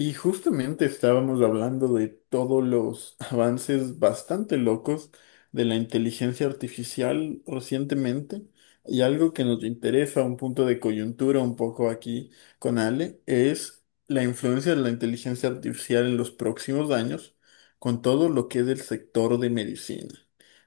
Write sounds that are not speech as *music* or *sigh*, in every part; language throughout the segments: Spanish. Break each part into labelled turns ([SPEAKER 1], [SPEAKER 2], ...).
[SPEAKER 1] Y justamente estábamos hablando de todos los *laughs* avances bastante locos de la inteligencia artificial recientemente. Y algo que nos interesa, un punto de coyuntura un poco aquí con Ale, es la influencia de la inteligencia artificial en los próximos años con todo lo que es el sector de medicina.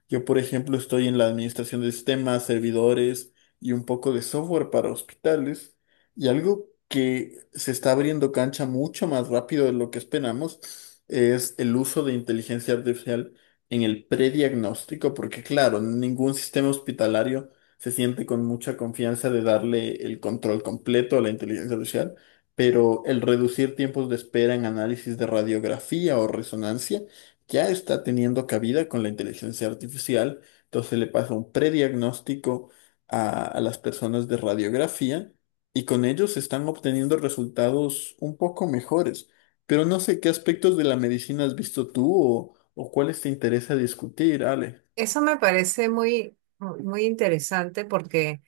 [SPEAKER 1] Yo, por ejemplo, estoy en la administración de sistemas, servidores y un poco de software para hospitales. Y algo que se está abriendo cancha mucho más rápido de lo que esperamos es el uso de inteligencia artificial en el prediagnóstico, porque claro, ningún sistema hospitalario se siente con mucha confianza de darle el control completo a la inteligencia artificial, pero el reducir tiempos de espera en análisis de radiografía o resonancia ya está teniendo cabida con la inteligencia artificial, entonces le pasa un prediagnóstico a las personas de radiografía y con ellos están obteniendo resultados un poco mejores. Pero no sé qué aspectos de la medicina has visto tú o cuáles te interesa discutir, Ale.
[SPEAKER 2] Eso me parece muy, muy interesante porque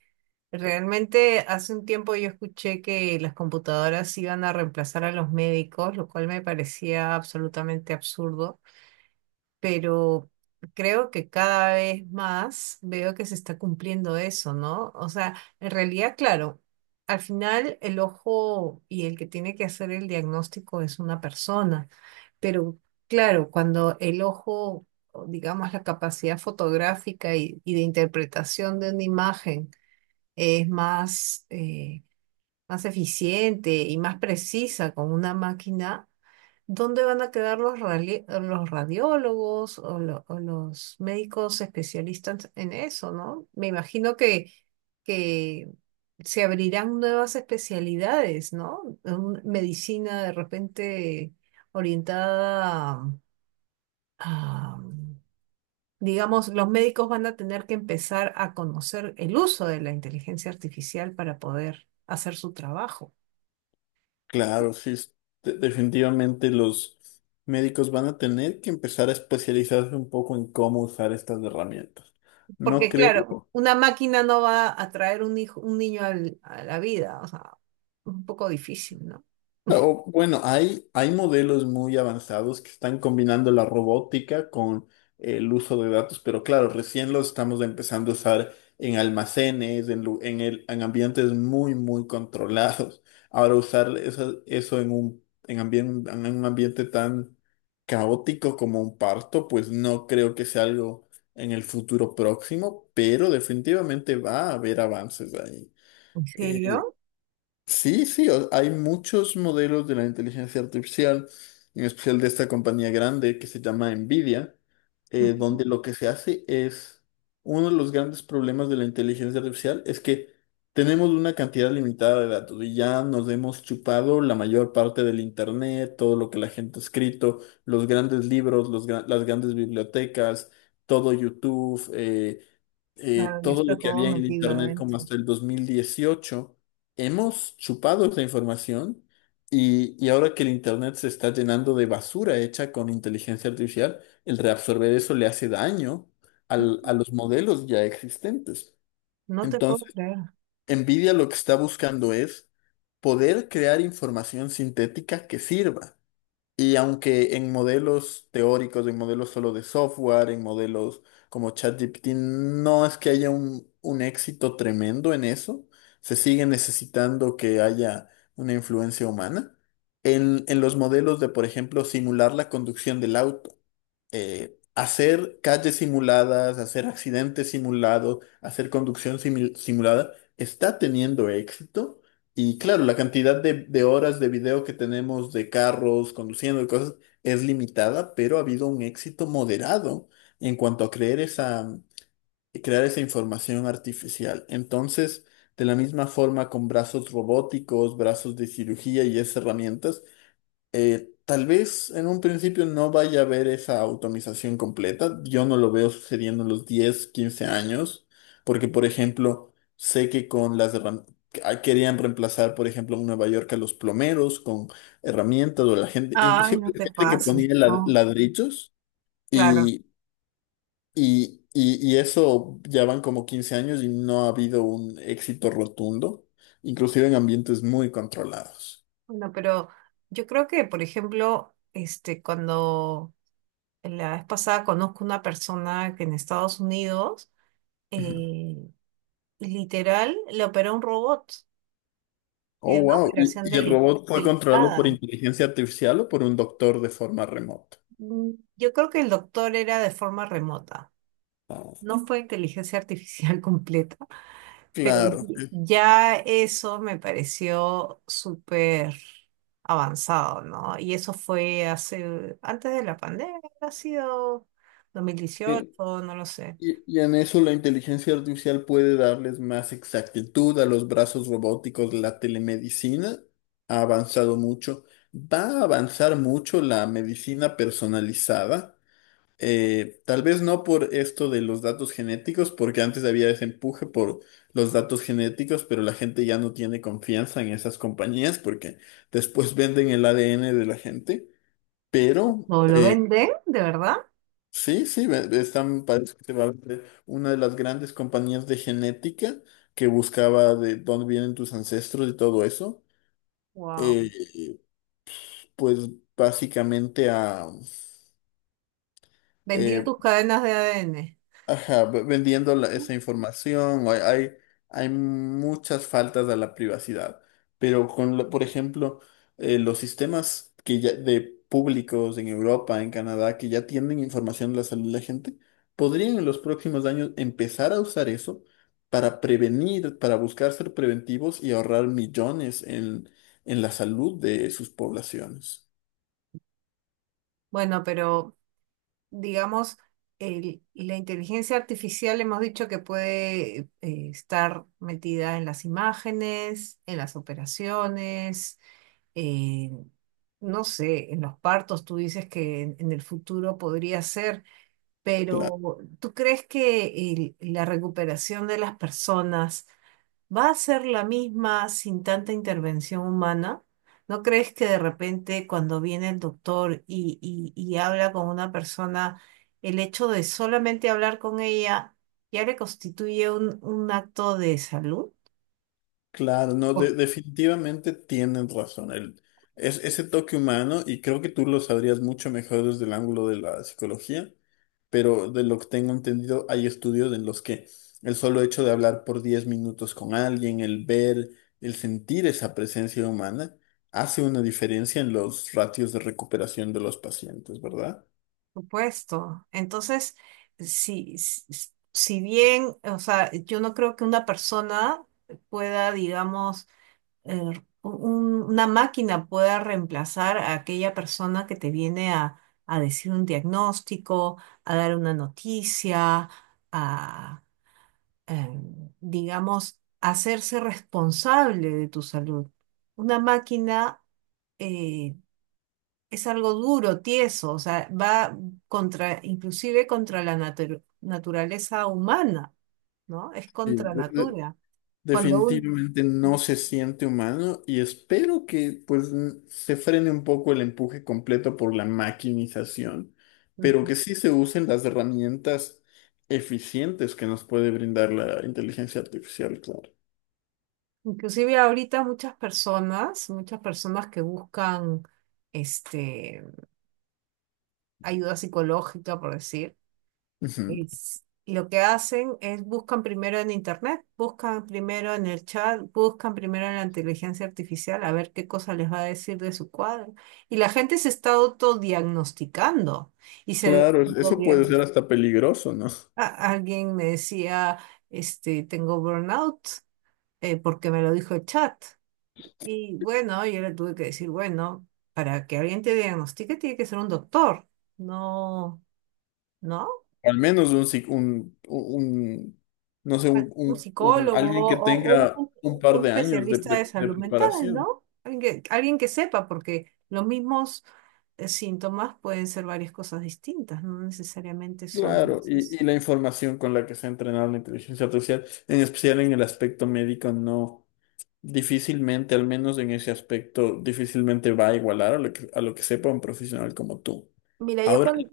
[SPEAKER 2] realmente hace un tiempo yo escuché que las computadoras iban a reemplazar a los médicos, lo cual me parecía absolutamente absurdo. Pero creo que cada vez más veo que se está cumpliendo eso, ¿no? O sea, en realidad, claro, al final el ojo y el que tiene que hacer el diagnóstico es una persona, pero claro, cuando el ojo, o digamos, la capacidad fotográfica y de interpretación de una imagen es más, más eficiente y más precisa con una máquina. ¿Dónde van a quedar los, los radiólogos o, o los médicos especialistas en eso, ¿no? Me imagino que se abrirán nuevas especialidades, ¿no? Medicina de repente orientada a, digamos, los médicos van a tener que empezar a conocer el uso de la inteligencia artificial para poder hacer su trabajo.
[SPEAKER 1] Claro, sí, definitivamente los médicos van a tener que empezar a especializarse un poco en cómo usar estas herramientas. No
[SPEAKER 2] Porque claro,
[SPEAKER 1] creo.
[SPEAKER 2] una máquina no va a traer un hijo, un niño a la vida, o sea, un poco difícil, ¿no?
[SPEAKER 1] O, bueno, hay modelos muy avanzados que están combinando la robótica con el uso de datos, pero claro, recién los estamos empezando a usar en almacenes, en, lu- en el, en ambientes muy, muy controlados. Ahora usar eso en en en un ambiente tan caótico como un parto, pues no creo que sea algo en el futuro próximo, pero definitivamente va a haber avances ahí.
[SPEAKER 2] ¿En
[SPEAKER 1] Eh,
[SPEAKER 2] serio?
[SPEAKER 1] Sí, sí, hay muchos modelos de la inteligencia artificial, en especial de esta compañía grande que se llama Nvidia,
[SPEAKER 2] Ujú.
[SPEAKER 1] donde lo que se hace es, uno de los grandes problemas de la inteligencia artificial es que tenemos una cantidad limitada de datos y ya nos hemos chupado la mayor parte del internet, todo lo que la gente ha escrito, los grandes libros, las grandes bibliotecas, todo YouTube.
[SPEAKER 2] Claro, ya
[SPEAKER 1] Todo lo
[SPEAKER 2] está
[SPEAKER 1] que
[SPEAKER 2] todo
[SPEAKER 1] había en el
[SPEAKER 2] metido
[SPEAKER 1] Internet como
[SPEAKER 2] adentro.
[SPEAKER 1] hasta el 2018 hemos chupado esa información y ahora que el Internet se está llenando de basura hecha con inteligencia artificial, el reabsorber eso le hace daño a los modelos ya existentes.
[SPEAKER 2] No te puedo
[SPEAKER 1] Entonces,
[SPEAKER 2] creer.
[SPEAKER 1] NVIDIA lo que está buscando es poder crear información sintética que sirva. Y aunque en modelos teóricos, en modelos solo de software, en modelos como ChatGPT, no es que haya un éxito tremendo en eso, se sigue necesitando que haya una influencia humana. En los modelos de, por ejemplo, simular la conducción del auto, hacer calles simuladas, hacer accidentes simulados, hacer conducción simulada, está teniendo éxito y claro, la cantidad de horas de video que tenemos de carros, conduciendo y cosas es limitada, pero ha habido un éxito moderado en cuanto a crear esa información artificial. Entonces, de la misma forma con brazos robóticos, brazos de cirugía y esas herramientas, tal vez en un principio no vaya a haber esa automatización completa. Yo no lo veo sucediendo en los 10 a 15 años, porque por ejemplo, sé que con las querían reemplazar, por ejemplo, en Nueva York a los plomeros con herramientas o la gente,
[SPEAKER 2] Ay,
[SPEAKER 1] inclusive
[SPEAKER 2] no te
[SPEAKER 1] gente que
[SPEAKER 2] pases,
[SPEAKER 1] ponía
[SPEAKER 2] no.
[SPEAKER 1] ladrillos
[SPEAKER 2] Claro.
[SPEAKER 1] y, y eso ya van como 15 años y no ha habido un éxito rotundo, inclusive en ambientes muy controlados.
[SPEAKER 2] Bueno, pero yo creo que, por ejemplo, este, cuando la vez pasada conozco una persona que en Estados Unidos, eh, literal, le operó un robot y
[SPEAKER 1] Oh,
[SPEAKER 2] era una
[SPEAKER 1] wow.
[SPEAKER 2] operación
[SPEAKER 1] Y el robot fue controlado por
[SPEAKER 2] delicada.
[SPEAKER 1] inteligencia artificial o por un doctor de forma remota?
[SPEAKER 2] Mm, yo creo que el doctor era de forma remota.
[SPEAKER 1] Ah,
[SPEAKER 2] No fue inteligencia artificial *laughs* completa, pero
[SPEAKER 1] claro.
[SPEAKER 2] ya eso me pareció súper avanzado, ¿no? Y eso fue hace, antes de la pandemia, ha sido dos mil
[SPEAKER 1] Y,
[SPEAKER 2] dieciocho no lo sé.
[SPEAKER 1] y en eso la inteligencia artificial puede darles más exactitud a los brazos robóticos. La telemedicina ha avanzado mucho. Va a avanzar mucho la medicina personalizada. Tal vez no por esto de los datos genéticos, porque antes había ese empuje por los datos genéticos, pero la gente ya no tiene confianza en esas compañías porque después *laughs* venden el ADN de la gente. Pero
[SPEAKER 2] ¿No lo venden, de verdad?
[SPEAKER 1] sí, sí, están, parece que se va a vender una de las grandes compañías de genética que buscaba de dónde vienen tus ancestros y todo eso.
[SPEAKER 2] Wow.
[SPEAKER 1] eh, pues básicamente a
[SPEAKER 2] Vendía
[SPEAKER 1] eh,
[SPEAKER 2] tus cadenas de ADN.
[SPEAKER 1] ajá, vendiendo esa información, o hay, hay muchas faltas a la privacidad, pero por ejemplo, los sistemas que ya, de públicos en Europa, en Canadá, que ya tienen información de la salud de la gente, podrían en los próximos años empezar a usar eso para prevenir, para buscar ser preventivos y ahorrar millones en la salud de sus poblaciones.
[SPEAKER 2] Bueno, pero digamos, la inteligencia artificial hemos dicho que puede estar metida en las imágenes, en las operaciones, en, no sé, en los partos, tú dices que en el futuro podría ser,
[SPEAKER 1] Qué
[SPEAKER 2] pero ¿tú crees que la recuperación de las personas va a ser la misma sin tanta intervención humana? ¿No crees que de repente cuando viene el doctor y habla con una persona, el hecho de solamente hablar con ella ya le constituye un acto de salud?
[SPEAKER 1] Claro, no,
[SPEAKER 2] Por
[SPEAKER 1] definitivamente tienen razón. Ese toque humano, y creo que tú lo sabrías mucho mejor desde el ángulo de la psicología, pero de lo que tengo entendido, hay estudios en los que el solo hecho de hablar por 10 minutos con alguien, el ver, el sentir esa presencia humana, hace una diferencia en los ratios de recuperación de los pacientes, ¿verdad?
[SPEAKER 2] supuesto. Entonces, si, si bien, o sea, yo no creo que una persona pueda, digamos, una máquina pueda reemplazar a aquella persona que te viene a decir un diagnóstico, a dar una noticia, a, digamos, hacerse responsable de tu salud. Una máquina, eh, es algo duro, tieso, o sea, va contra, inclusive contra la naturaleza humana, ¿no? Es
[SPEAKER 1] Sí,
[SPEAKER 2] contra natura. Cuando
[SPEAKER 1] definitivamente no se siente humano y espero que pues se frene un poco el empuje completo por la maquinización, pero que
[SPEAKER 2] un...
[SPEAKER 1] sí se usen las herramientas eficientes que nos puede brindar la inteligencia artificial, claro.
[SPEAKER 2] Inclusive ahorita muchas personas que buscan este, ayuda psicológica, por decir,
[SPEAKER 1] Ujú.
[SPEAKER 2] lo que hacen es buscan primero en internet, buscan primero en el chat, buscan primero en la inteligencia artificial a ver qué cosa les va a decir de su cuadro. Y la gente se está autodiagnosticando y se
[SPEAKER 1] Claro, eso puede ser
[SPEAKER 2] autodiagnostica.
[SPEAKER 1] hasta peligroso, ¿no?
[SPEAKER 2] Alguien me decía, este, tengo burnout, porque me lo dijo el chat. Y bueno, yo le tuve que decir, bueno, para que alguien te diagnostique tiene que ser un doctor, no, ¿no?
[SPEAKER 1] Al menos un, psic- un- no sé,
[SPEAKER 2] Un psicólogo
[SPEAKER 1] alguien que
[SPEAKER 2] o
[SPEAKER 1] tenga un par
[SPEAKER 2] un
[SPEAKER 1] de años de
[SPEAKER 2] especialista de
[SPEAKER 1] de
[SPEAKER 2] salud mental,
[SPEAKER 1] preparación.
[SPEAKER 2] ¿no? Alguien que sepa, porque los mismos síntomas pueden ser varias cosas distintas, no necesariamente son
[SPEAKER 1] Claro,
[SPEAKER 2] eso.
[SPEAKER 1] y la información con la que se ha entrenado la inteligencia artificial, en especial en el aspecto médico, no, difícilmente, al menos en ese aspecto, difícilmente va a igualar a lo que sepa un profesional como tú.
[SPEAKER 2] Mira, yo
[SPEAKER 1] Ahora,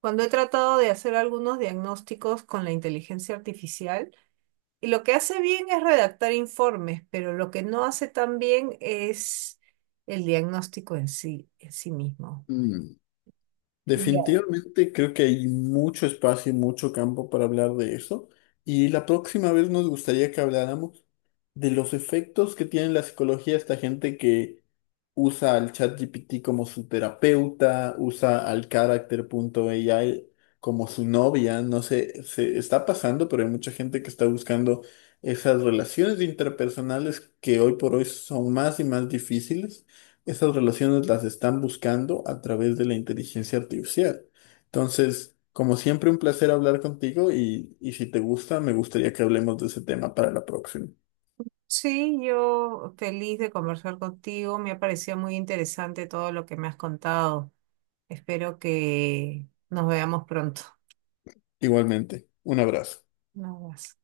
[SPEAKER 2] cuando he tratado de hacer algunos diagnósticos con la inteligencia artificial, y lo que hace bien es redactar informes, pero lo que no hace tan bien es el diagnóstico en sí mismo.
[SPEAKER 1] mm,
[SPEAKER 2] Y ya.
[SPEAKER 1] definitivamente creo que hay mucho espacio y mucho campo para hablar de eso. Y la próxima vez nos gustaría que habláramos de los efectos que tiene en la psicología esta gente que usa al ChatGPT como su terapeuta, usa al Character.ai como su novia. No sé, se está pasando, pero hay mucha gente que está buscando esas relaciones interpersonales que hoy por hoy son más y más difíciles. Esas relaciones las están buscando a través de la inteligencia artificial. Entonces, como siempre, un placer hablar contigo y si te gusta, me gustaría que hablemos de ese tema para la próxima.
[SPEAKER 2] Sí, yo feliz de conversar contigo. Me ha parecido muy interesante todo lo que me has contado. Espero que nos veamos pronto.
[SPEAKER 1] Igualmente, un abrazo.
[SPEAKER 2] Un abrazo.